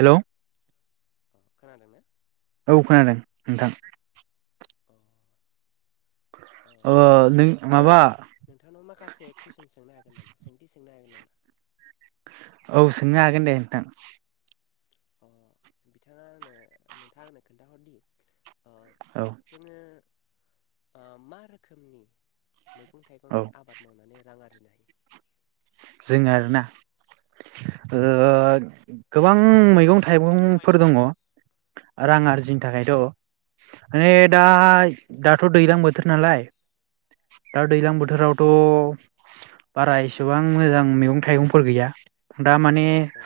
Hello. खोनादोंन? औ खोनादों नोंथां। अ अ ओ आं नों माबा नोंथांनाव माखासे कुइसन सोंनो हागोन नामा? सोंथि सोंनो हागोन नामा? औ सोंनो हागोन दे नोंथां। अ बिथाङा आंनो नोंथाङा आंनो खोन्थाहरदि। अ औ जोङो मा रोखोमनि मैगं औ थाइगंनि आबाद मावनानै राङ आरि जो आरोना गोबां मैगं औ थाइगंफोर मैगं दङ रां आरजिनो थाखायथ' माने दा दाथ' दैज्लां बोथोर नालाय दा औ दैज्लां बोथोरावथ' बाराय सवा मोजां मैगंं थायगं फोर गैया माने औ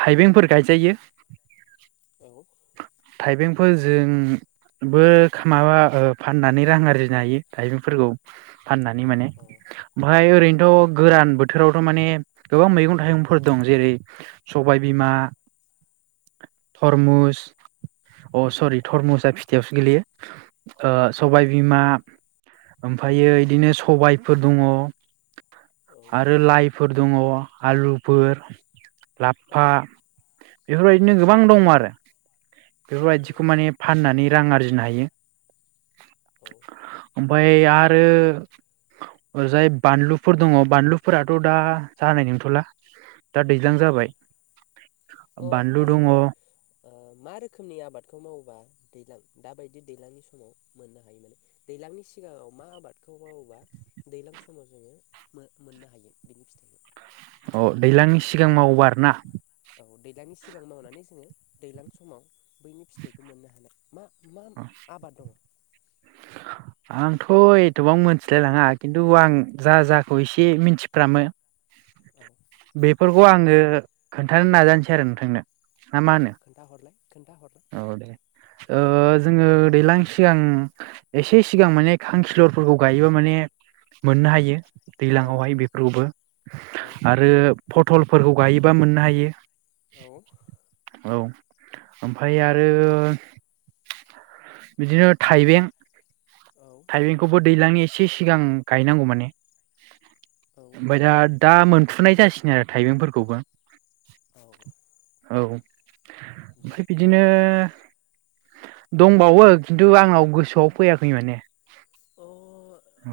थाइबेंफोर गायजायो औ थाइबेंफोरजोंबो माबा फाननानै रां आरजिनो हायो थाइबेंफोरखौ फाननानै माने औ अ ओमाय ओरैनो ' गोरान बोथोरावथ' माने गोबां मैगं थाइगंफोर दं जेरै सबायबिमा थरमुस अ उम सरि थर्मुजा खाथियावसो गेलेयो ओ सबायबिमा ओमफ्रायो बिदिनो सबायफोर दङ औ आरो लाइ फोर दङ आलुफोर औ लाफा बेफोरबायदिनो औ गोबां दङ आरो बेफोरबायदिखौ माने फाननानै रां आरजिनो हायो औ ओमाय आरो ओरजाय बानलुफोर दङ बानलुफोराथ' दा जानाय नंथ'ला दा दैज्लां औ जाबाय अ होमबा बानलु दङ जोङो ओ मा रोखोमनि आबादखौ मावोबा दैजलां दाबायदि दैज्लांनि समाव मोननो हायो माने दैज्लांनि सिगाङाव मा आबादखौ मावोबा दैज्लां समाव जोङो मोननो हायो बिनि फिथाइखौ अ दैज्लांनि सिगां मावोबा आरो ना औ दैलांनि सिगां मावनानै जोङो दैलां समाव बैनि फिथाइखौ मोननो हानाय मा मा आबाद दङ आंथ' एथ'बां मोनथिलायलाङा खिन्थु आं जा जाखौ एसे मिथिफ्रामो औ बेफोरखौ आङो खोन्थानो नाजानोसै आरो नोंथांनो हा मा औ होनो खोन्थाहरलाय खोन्थाहरलाय औ दे ओ जोङो दैज्लां सिगां एसे सिगां माने खांखिलरफोरखौ गायोबा माने मोननो हायो औ दैलांवहाय बेफोरखौबो औ आरो फत टलफोरखौ गायोबा मोननो हायो औ औ ओमफ्राय आरो बिदिनो थाइबें औ थाइबेंखौबो दैज्लांनि एसे सिगां गायनांगौ माने औ ओफाय दा दा मोनफुनाय जासिगोन आरो थाइबेंफोरखौबो औ औ बे ओमफ्राय आरोना बिदिनो दंबावो खिन्थु आंनाव गोसोआव फैयाखै माने औ औ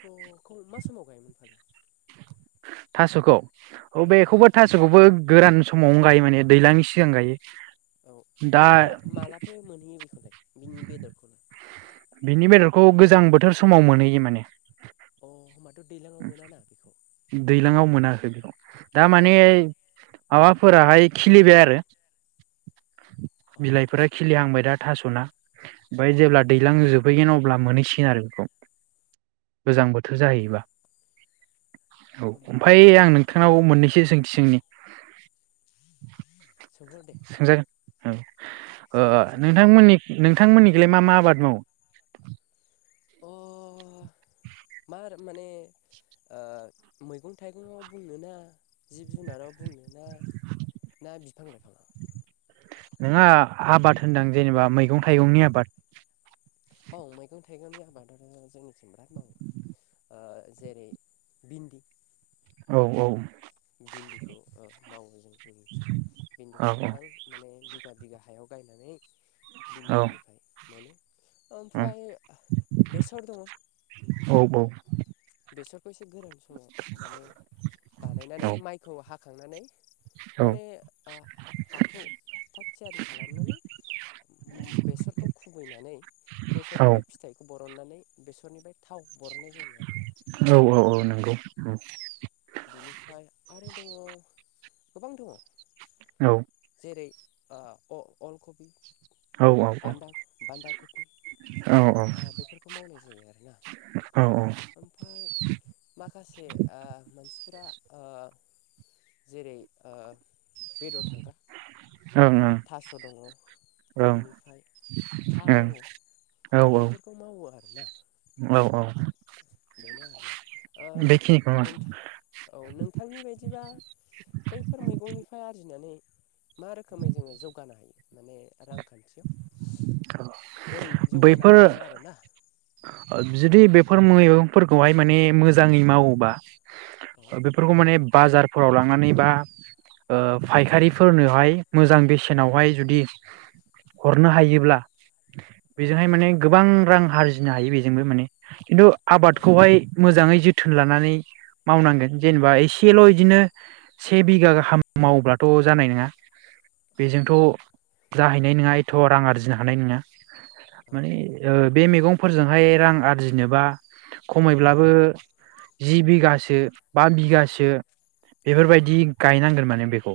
स' मा समाव गायोमोन फालाय थास'खौ औ बेेखौबो थास'खौबो गोरान समावनो गायो माने दैलांनि सिगां गायो औ दा ओमफ्राय मा मालाथो मोनहैयो बेखौलाय बिनि बेदरखौ खौ गोजां बोथोर समाव मोनहैयो माने अ होमबाथ' दैलाङाव मोनाना बेखौ दैज्लाङाव मोनाखै बेखौ दा अ माने माबाफोराहाय खिलिबाय आरो अ बिलाइफोरा खिलिहांबाय दा थास'ना ओमफ्राय औ जेब्ला दैज्लां जोबहैगोन अब्ला मोनहैसिगोन आरो बेखौ गोजां बोथोर जाहैबा औ ओमफाय ओमफफ्राय आं नोंथांनाव मोननैसै सोंथि सोंनि सोंहर दे सोंजागोन औ ओ सोंहर सोंहर नोंथांमोननि नोंथांमोननिखौलाय मा मा आबाद मावो? अ मा माने ओ मैगं थाइगं आव बुंनोना जिब जुनाराव बुंनो ना ना बिफां लाइफाङाव नङा आबाद होनदों जेनेबा मैगं थाइगंनि आबाद। औ मैगं थाइगंनि आबादा जोंनिथिं बिराद मावो जेरै भिन्दि औ औ भिन्दिखौ मावो जोंनिथिं औ भिन्दिखौ गोबां माने बिगा बिगा हायाव गायनानै औ बिन्दिनिफ्राय मोनो ओमफ्राय बेसर दङ औ बेसरखौ एसे गोरों समाव माने बानायनानै माइखौ हा [inaudible] माने ओ हाखौ थाग थियारि खालामनानै बेसरखौ खुबैनानै औ बेसरनिफ्राय फिथाइखौ ब बरननानै बेसरनिफ्राय थाव बरननाय जायो आरोना औ औ औ नंगौ औ बेनिफ्राय आरो दङ गोबां दङ औ जेरै ओ अ-अलखपि औ औ बान्दा बान्दा कबि औ बेफोरखौ मावनाय जायो आरोना ओं ओं ओं ओमफ्राय माखासे ओ मानसिफ्रा ओ जेरै ओ बेदर थांग्रा ओं थास' दङ बिनिफ्राय था दङ औ बेफोरखौ मावो आरो [inaudible] औ औ ओ बेनो आरोना बेखिनिखौ ओ नोंथां औ नोंथांनि बायदिबा बैफोर मैगंनिफ्राय आरजिनानै मा रोखोमै जोङो जौगानो हायो माने रांखान्थियाव बोरै जौगानो बैफोर हागोन आरोना जुदि बेफोर मैगंफोरखौहाय माने मोजाङै मावोबा औ बेफोरखौ माने बाजारफोराव लांनानै बा ओ फायखारिफोरनोहाय मोजां बेसेनावहाय जुदि हरनो हायोब्ला औ बेजोंहाय माने गोबां रां आरजि नो हायो बेजोंबो माने खिन्थु औ आबादखौहाय मोजाङै जो थोन लानानै मावनांगोन जेनेबा एसेल' बिदिनो से बिगा गाहाम मावब्लालाथ' जानाय नङा औ बेजोंथ' जाहैनाय नङा एथ' रां आरजिनो हानाय नङा औ माने बे मेगं- फोरजोंहाय रां आरजिनोबा खमैब्लाबो जि बिगासो बा बिगासो बेफोरबायदि गायनांगोन माने बेखौ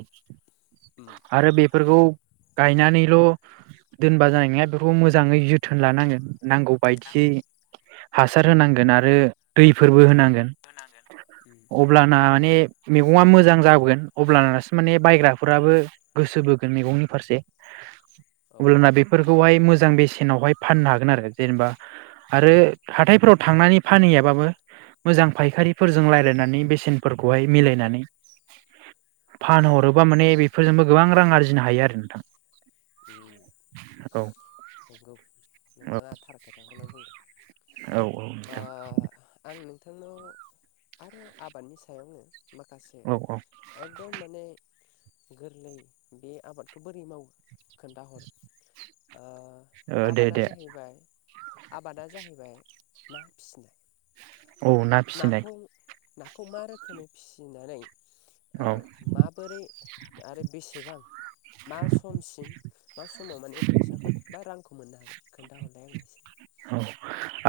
उम आरो बे फोरखौ गायनानैल' दोनबा जानाय नङा बेफोरखौ मोजाङै जोथोन लानांगोन नांगौ बायदि नांगौ हासार होनांगोन आरो दैफोरबो होनांगोन होनांगोन उम अब्लाना माने मेगङा मोजां जाबोगोन अब्लानासो माने बायग्राफोराबो गोसो बोगोन मेगंनि फारसे औ अब्लाना बेफोरखौहाय मोज जां बेसेनावहाय फाननो हागोन आरो जेनेबा आरो हाथायफोराव थांनानै फानहैयाबाबो मोजां फायखारिफोरजों रायलायनानै बेसेनफोरखौहाय मिलायनानै फानहरोबा माने बेफोरजोंबो गोबां रां आरजिनो हायो आरो नोंथां। [inaudible] नोंगौ नोंथाङा थारखौ नो बुंदों औ औ अ नोंथां आं नोंथांनो खौ आरो आबादनि सायावनो माखासे औ एकदम माने गोरलै बे आबादखौ बोरै मावो खोन्थाहर अ औ दे दे आबादा जाहैबाय ना फिसिनाय औ ना फिसिनाय नाखौ नाखौ मा रोखोमै फिसिनानै अ औ माबोरै आरो बेसेबां मा समसिम मा समाव माने फैसाखौ बा रांखौ मोननो हागोन खोन्थाहरलाय आंनो एसे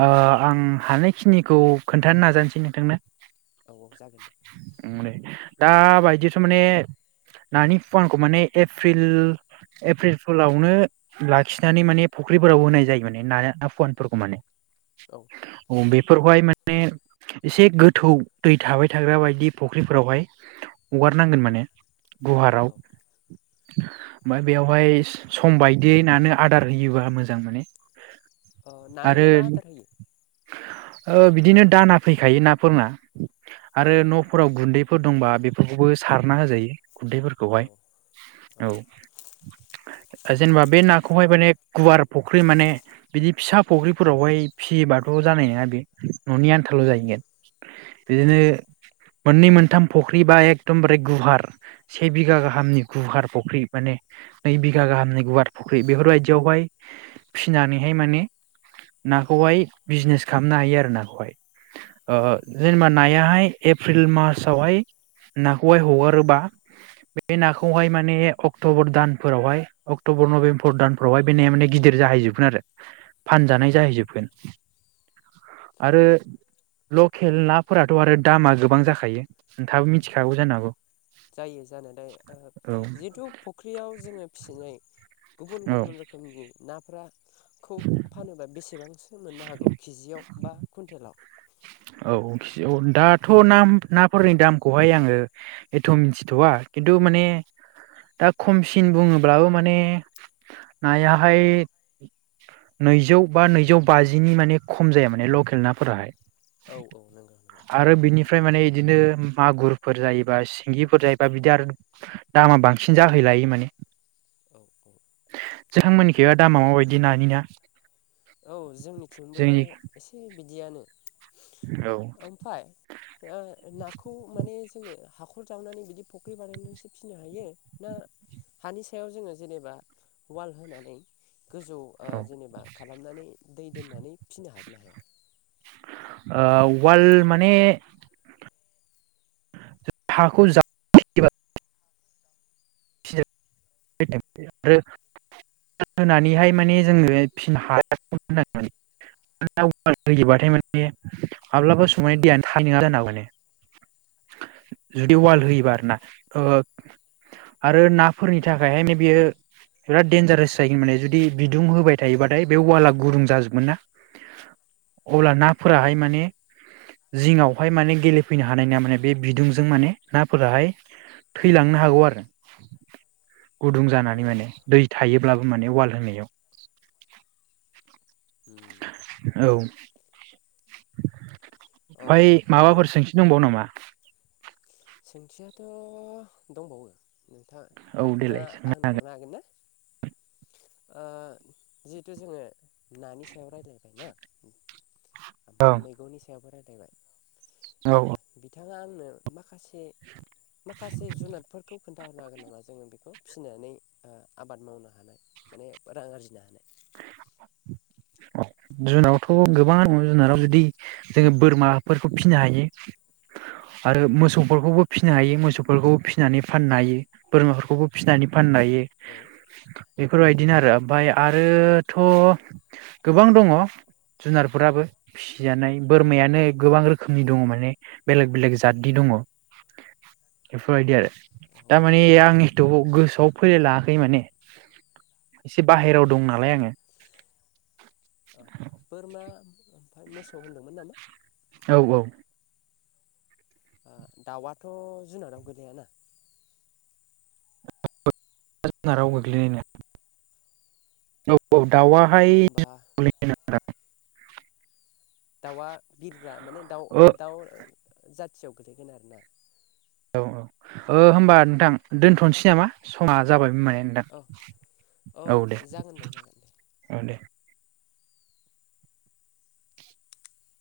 औ आं हानायखिनिखौ खोन्थानो नाजानोसै नोंथांनो औ औ जागोन दे माने दा बायदिथ' माने नानि फुवानखौ माने एप्रिल- एप्रिल फोलावनो लाखिनानै माने फुख्रिफोराव होनाय जायो माने नानि फुवानफोरखौ माने औ अ बेफोरहाय मा ने एसे गोथौ दै थाबाय थाग्रा बायदि फुख्रिफोरावहाय हगारनांगोन माने गुहाराव औ ओमफ्राय बेवहाय सम बायदियै नानो आदार होयोबा मोजां माने अ नान'लाय मा होदार होयो? अ बिदिनो दाना फैखायो नाफोरना औ आरो न बेफोर दंबा बेफोरखौबो सारना होजायो। औ गुन्दैफोरखौहाय औ औ जेनेबा बे नाखौहाय माने गुवार फुख्रि माने बिदि फिसा फुख्रिफोरावहाय फिसियोबाथ' जानाय नङा बे न'नि आन्थाल' औ जाहैगोन औ बिदिनो मोननै मोनथाम फुख्रि बा एखदमबारे गुवार से बिगा गाहामनि गुवार फख्रि माने नै बिगा गाहामनि गुवार फुख्रि बेफोरबायदियावहाय फिसिनानैहाय माने नाखौहाय बिजनेस खालामनो हायो आरो नाखौहाय। जेनेबा नायाहाय एप्रिल मार्चावहाय नाखौहाय हगारोबा बे नाखौहाय माने अक्ट'बर दानफोरावहाय अक्टबर नभेम्बर दानफोरावहाय बे माने गिदिर जाहैजोबगोन आरो उम फानजानाय जाहैजोबगोन। आरो लकेल नाफोराथ' आरो दामा गोबां जाखायो नोंथाङाबो औ मिथिखागौ जानो हागौ। जायो जानोथाय औ जिहेथु फुख्रियाव जोङो फिसिनाय गुबुन गुबुन रोखोमनि ना फोरा खौ फानोबा बेसे सेबां सो मोननो हागौ केजियाव बा कुइन्टेलाव औ औ दाथ' ना नाफोरनि दामखौहाय आङो एथ' मिथिथ'वा खिनथु माने दा खमसिन बुङोब्लाबो माने नायाहाय नैजौ बा नैजौ बाजिनि माने खम जाया माने लकेल नाफोराहाय औ औ नंगौ नंगौ आरो बिनि ओमफ्राय माने बिदिनो मागुरफोर जायोबा सिंगिफोर जायोबा बिदि आरो दामा बांसिन जाहैलायो माने औ औ। नोंथां मोननिखिबा दामा माबायदि नानि ना औ जोंनिथिंबो जोंनि एसे बिदियानो औ ओमफ्राय नाखौ माने जोङो हाखर जावनानै बिदि फुख्रि बानायनानैसो फिनो हायो ना हानि सायाव जोङो जेनेबा वाल होनानै गोजौ औ जेनेबा खालामनानै दै दोननानै फिनो हागोन ना हाया आ उवाल माने हाखौ जा [unintelligible] माने जुदि अ वाल औ। होयोबा आरोना आरो नाफोरनि बेनि थाखायहाय बेयो बिराद डेनजारेस जायैगोन माने जुदि बिदुं होबाय थायोबाथाय बे उवाला गुदुं जाजोबगोन ना अब्ला औ नाफोराहाय माने जिङावहाय माने गेलेफैनो हानाय नङा माने बे बिदुंजों माने नाफोराहाय थैलांनो हागौ आरो गुदुं औ जानानै माने दै थायोब्लाबो माने वाल होनायाव उम औ अ ओमफ्राय आरो माबाफोर सोंथि दंबावो नामा सोंथियाथ' दंबावो नोंथां औ नोंथाङा देलाय सोंनो आंनो हरनो हागोन ना जिहेथु जोङो नानि सायाव रायलायबाय ना ओमफ्राय मैगंनि सायावबो राय फैबाय। औ औ। नोंथाङा आंनो मा माखासे जुनादफोरखौ खोन्थाहरनो हागोन नामा जोङो बेखौ फिसिनानै ओ आबाद मावनो हानाय माने रां आरजिनो हानाय? जुनावथ' गोबांङानो दं जुनाराव जुदि जोङो बोरमाफोरखौ फिनो हायो आरो मोसौ [unintelligible] खौबो फिसिनो औ हायो मोसौफोरखौ फिसिनानै फाननो हायो बोरमाफोरखौबो फिनानै फान फाननो हायो। औ बेफोरबायदिनो आरो औ ओमफ्राय आ आरोथ' गोबां दङ जुनारफोराबो फिसिजानाय बोरमायानो गोबां औ रोखोमनि दङ माने बेलेग बेलेग जाददि दङ बेफोरबायदि आरो औ दा माने आंनिथ' गोसोआव फैलाय लांङाखै माने एसे बाहेरा दं नालाय आदसा आङो। ओ बोरमा ओमफ्राय मोसौ होन्दोंमोन नामा? औ औ ओ दाउआथ' जुनादाव गोलैयाना? जुनाराव हेलौ गोग्लैयो। औ औ दाउवाहाय जुनाराव होमबा गोग्लैनाय नङा दां। [unintelligible] दाउआ बिरग्रा माने दाउ औ दाउ जा खाथियाव गोलैगोन आरोना। औ ओ होमबा नोंथां दोनथ'नोसै नामा समा जाबायबो माने। नोंथां औ औ दे जागोन जागोन दे औ दे।